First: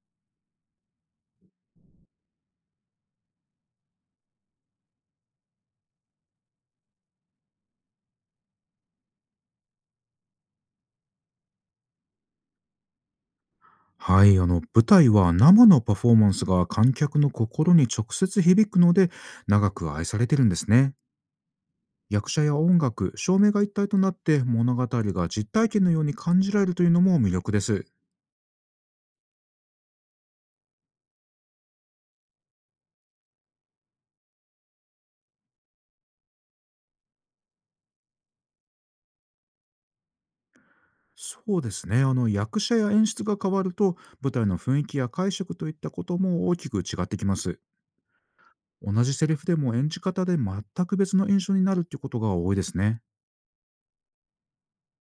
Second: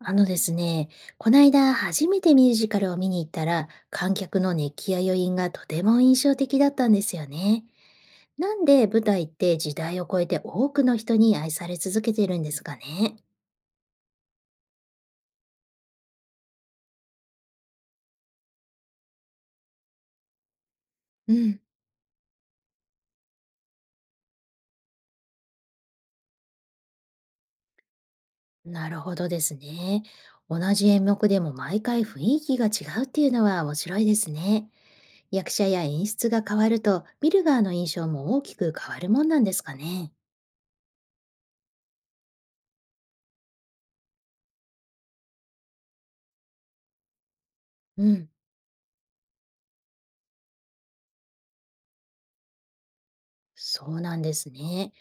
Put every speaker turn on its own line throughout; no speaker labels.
あのですね、こないだ初めてミュージカルを見に行ったら、観客の熱気や余韻がとても印象的だったんですよね。なんで舞台って時代を超えて多くの人に愛され続けてるんですかね。
はい、舞台は生のパフォーマンスが観客の心に直接響くので、長く愛されてるんですね。
うん。
役者や音楽、照明が一体となって物語が実体験のように感じられるというのも魅力です。
なるほどですね。同じ演目でも毎回雰囲気が違うっていうのは面白いですね。役者や演出が変わると、見る側の印象も大きく変わるもんなんですかね。
そうですね、役者や演出が変わると、舞台の雰囲気や解釈といったことも大きく違ってきます。
うん。
同じセリフでも演じ方で全く別の印象になるっていうことが多いですね。
そうなんですね。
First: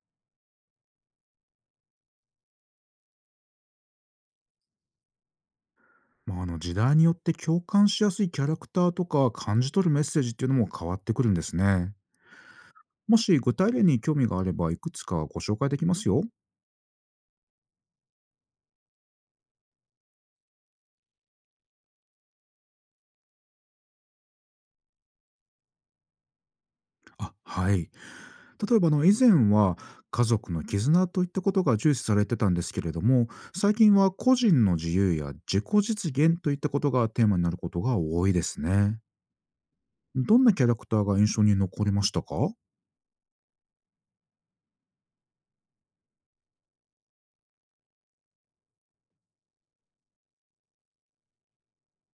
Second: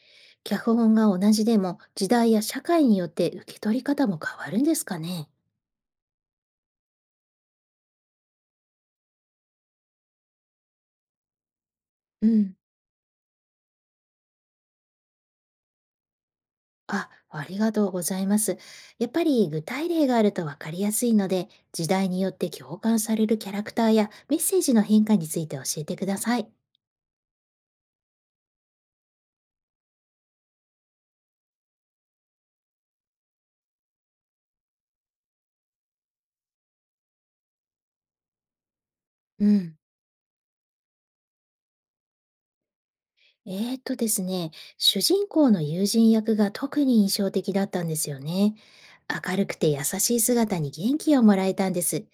脚本が同じでも時代や社会によって受け取り方も変わるんですかね。
まあ、時代によって共感しやすいキャラクターとか感じ取るメッセージっていうのも変わってくるんですね。
うん。
もし具体例に興味があればいくつかご紹介できますよ。
あ、ありがとうございます。やっぱり具体例があるとわかりやすいので、時代によって共感されるキャラクターやメッセージの変化について教えてください。
はい。例えば以前は家族の絆といったことが重視されてたんですけれども、最近は個人の自由や自己実現といったことがテーマになることが多いですね。
うん。
どんなキャラクターが印象に残りましたか？
えーとですね、主人公の友人役が特に印象的だったんですよね。明るくて優しい姿に元気をもらえたんです。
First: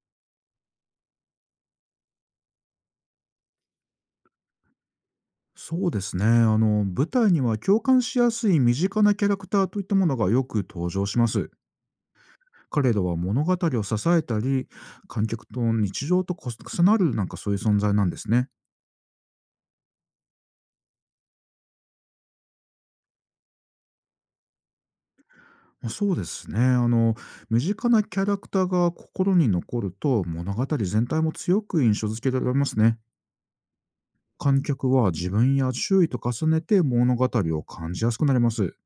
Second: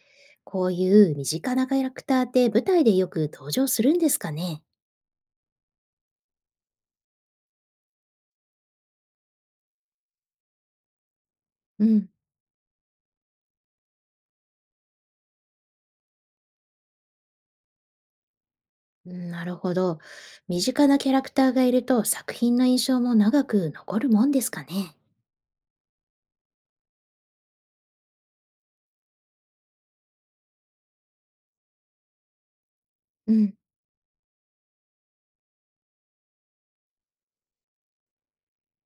こういう身近なキャラクターって舞台でよく登場するんですかね。
そうですね。舞台には共感しやすい身近なキャラクターといったものがよく登場します。
うん。
彼らは物語を支えたり、観客と日常と重なる、なんかそういう存在なんですね。
うん、なるほど。身近なキャラクターがいると作品の印象も長く残るもんですかね。
まあ、そうですね。身近なキャラクターが心に残ると物語全体も強く印象付けられますね。
うん。
観客は自分や周囲と重ねて物語を感じやすくなります。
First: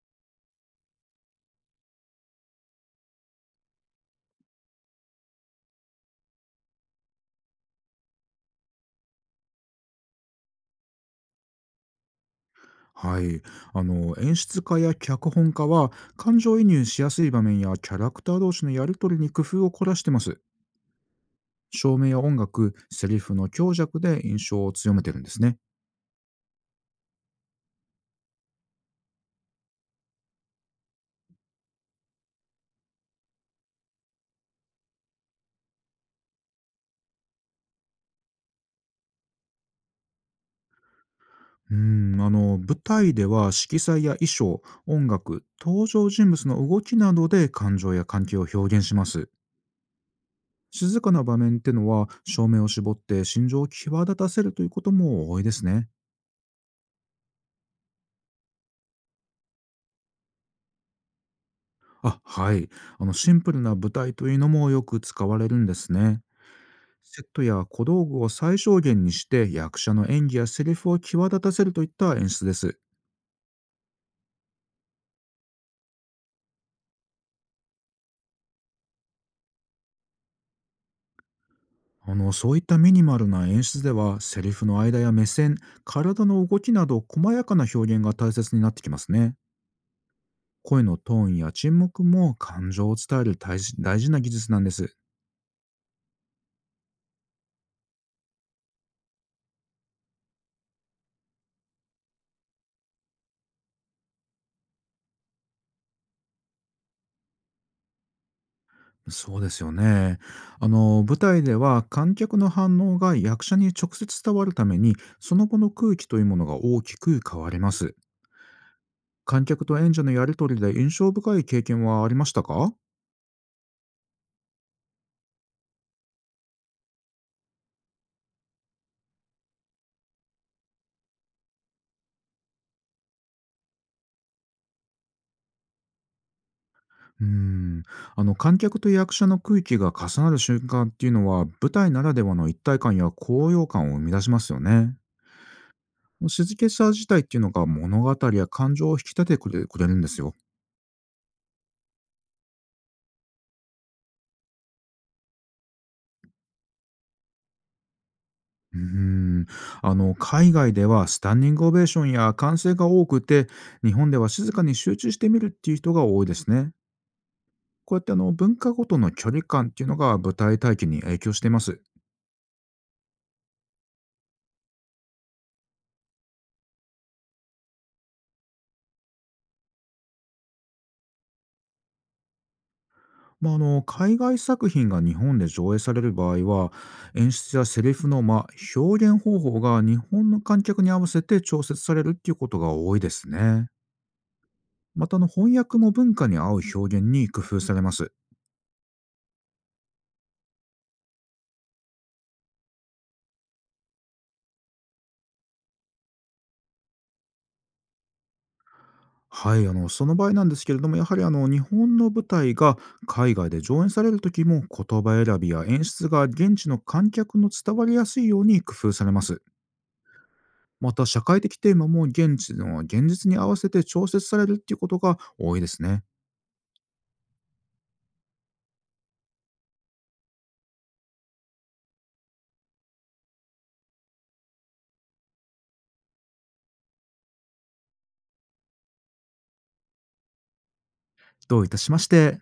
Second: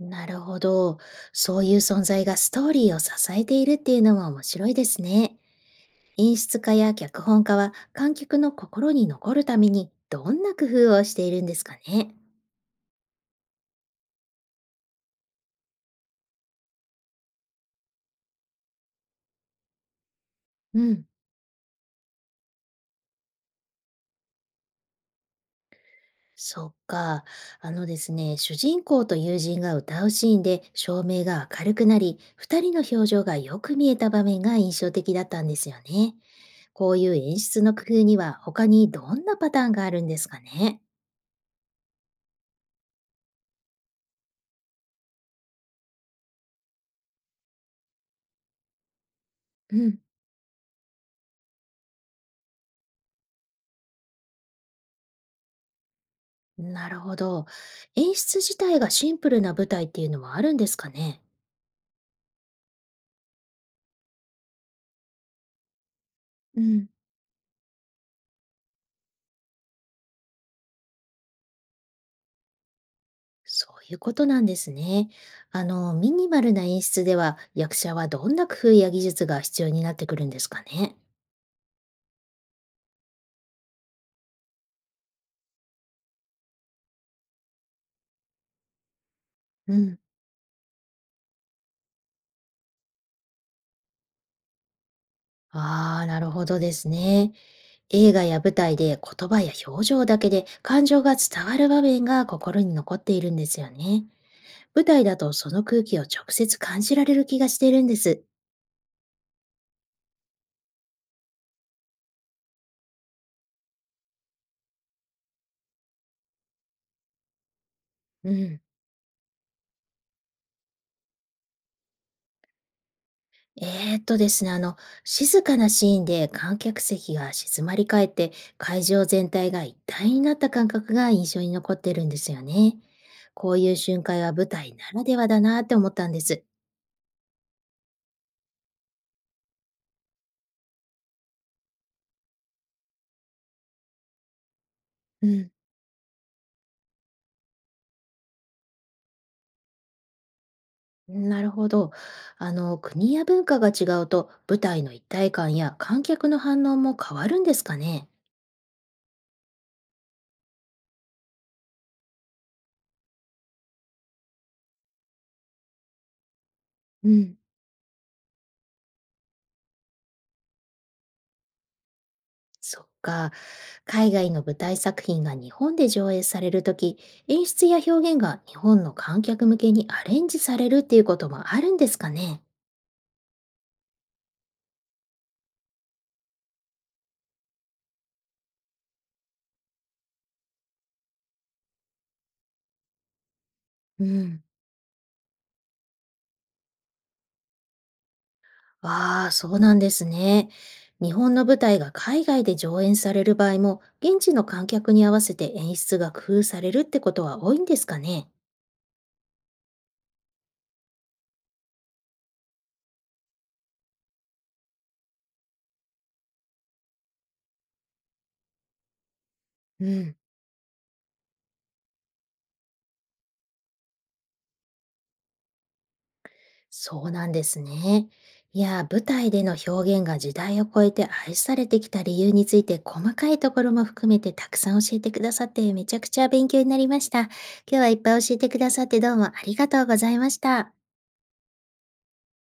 なるほど。そういう存在がストーリーを支えているっていうのは面白いですね。演出家や脚本家は観客の心に残るためにどんな工夫をしているんですかね。
はい、演出家や脚本家は感情移入しやすい場面やキャラクター同士のやり取りに工夫を凝らしてます。
うん。
照明や音楽、セリフの強弱で印象を強めてるんですね。
そっか。あのですね、主人公と友人が歌うシーンで照明が明るくなり、二人の表情がよく見えた場面が印象的だったんですよね。こういう演出の工夫には他にどんなパターンがあるんですかね。
うん、舞台では色彩や衣装、音楽、登場人物の動きなどで感情や関係を表現します。
うん。
静かな場面ってのは照明を絞って心情を際立たせるということも多いですね。
なるほど。演出自体がシンプルな舞台っていうのはあるんですかね。
はい。シンプルな舞台というのもよく使われるんですね。
うん。
セットや小道具を最小限にして役者の演技やセリフを際立たせるといった演出です。
そういうことなんですね。あの、ミニマルな演出では役者はどんな工夫や技術が必要になってくるんですかね。
そういったミニマルな演出ではセリフの間や目線、体の動きなど細やかな表現が大切になってきますね。
うん。
声のトーンや沈黙も感情を伝える大事な技術なんです。
ああ、なるほどですね。映画や舞台で言葉や表情だけで感情が伝わる場面が心に残っているんですよね。舞台だとその空気を直接感じられる気がしているんです。
そうですよね。舞台では観客の反応が役者に直接伝わるために、その後の空気というものが大きく変わります。
うん。
観客と演者のやり取りで印象深い経験はありましたか？
ですね、あの、静かなシーンで観客席が静まり返って、会場全体が一体になった感覚が印象に残ってるんですよね。こういう瞬間は舞台ならではだなって思ったんです。
うーん観客と役者の空気が重なる瞬間っていうのは舞台ならではの一体感や高揚感を生み出しますよね。
うん。
静けさ自体っていうのが物語や感情を引き立ててくれるんですよ。
なるほど。あの、国や文化が違うと、舞台の一体感や観客の反応も変わるんですかね。
うーん海外ではスタンディングオベーションや歓声が多くて、日本では静かに集中してみるっていう人が多いですね。
うん。
こうやって文化ごとの距離感っていうのが舞台体験に影響しています。
そっか。海外の舞台作品が日本で上映されるとき、演出や表現が日本の観客向けにアレンジされるっていうこともあるんですかね。
まあ、海外作品が日本で上映される場合は、演出やセリフの表現方法が日本の観客に合わせて調節されるっていうことが多いですね。
うん。
また、翻訳も文化に合う表現に工夫されます。
ああ、そうなんですね。日本の舞台が海外で上演される場合も、現地の観客に合わせて演出が工夫されるってことは多いんですかね。
はい、その場合なんですけれども、やはり日本の舞台が海外で上演される時も、言葉選びや演出が現地の観客の伝わりやすいように工夫されます。
うん。
また社会的テーマも現地の現実に合わせて調節されるっていうことが多いですね。
そうなんですね。いや、舞台での表現が時代を超えて愛されてきた理由について細かいところも含めてたくさん教えてくださってめちゃくちゃ勉強になりました。今日はいっぱい教えてくださってどうもありがとうございました。
どういたしまして。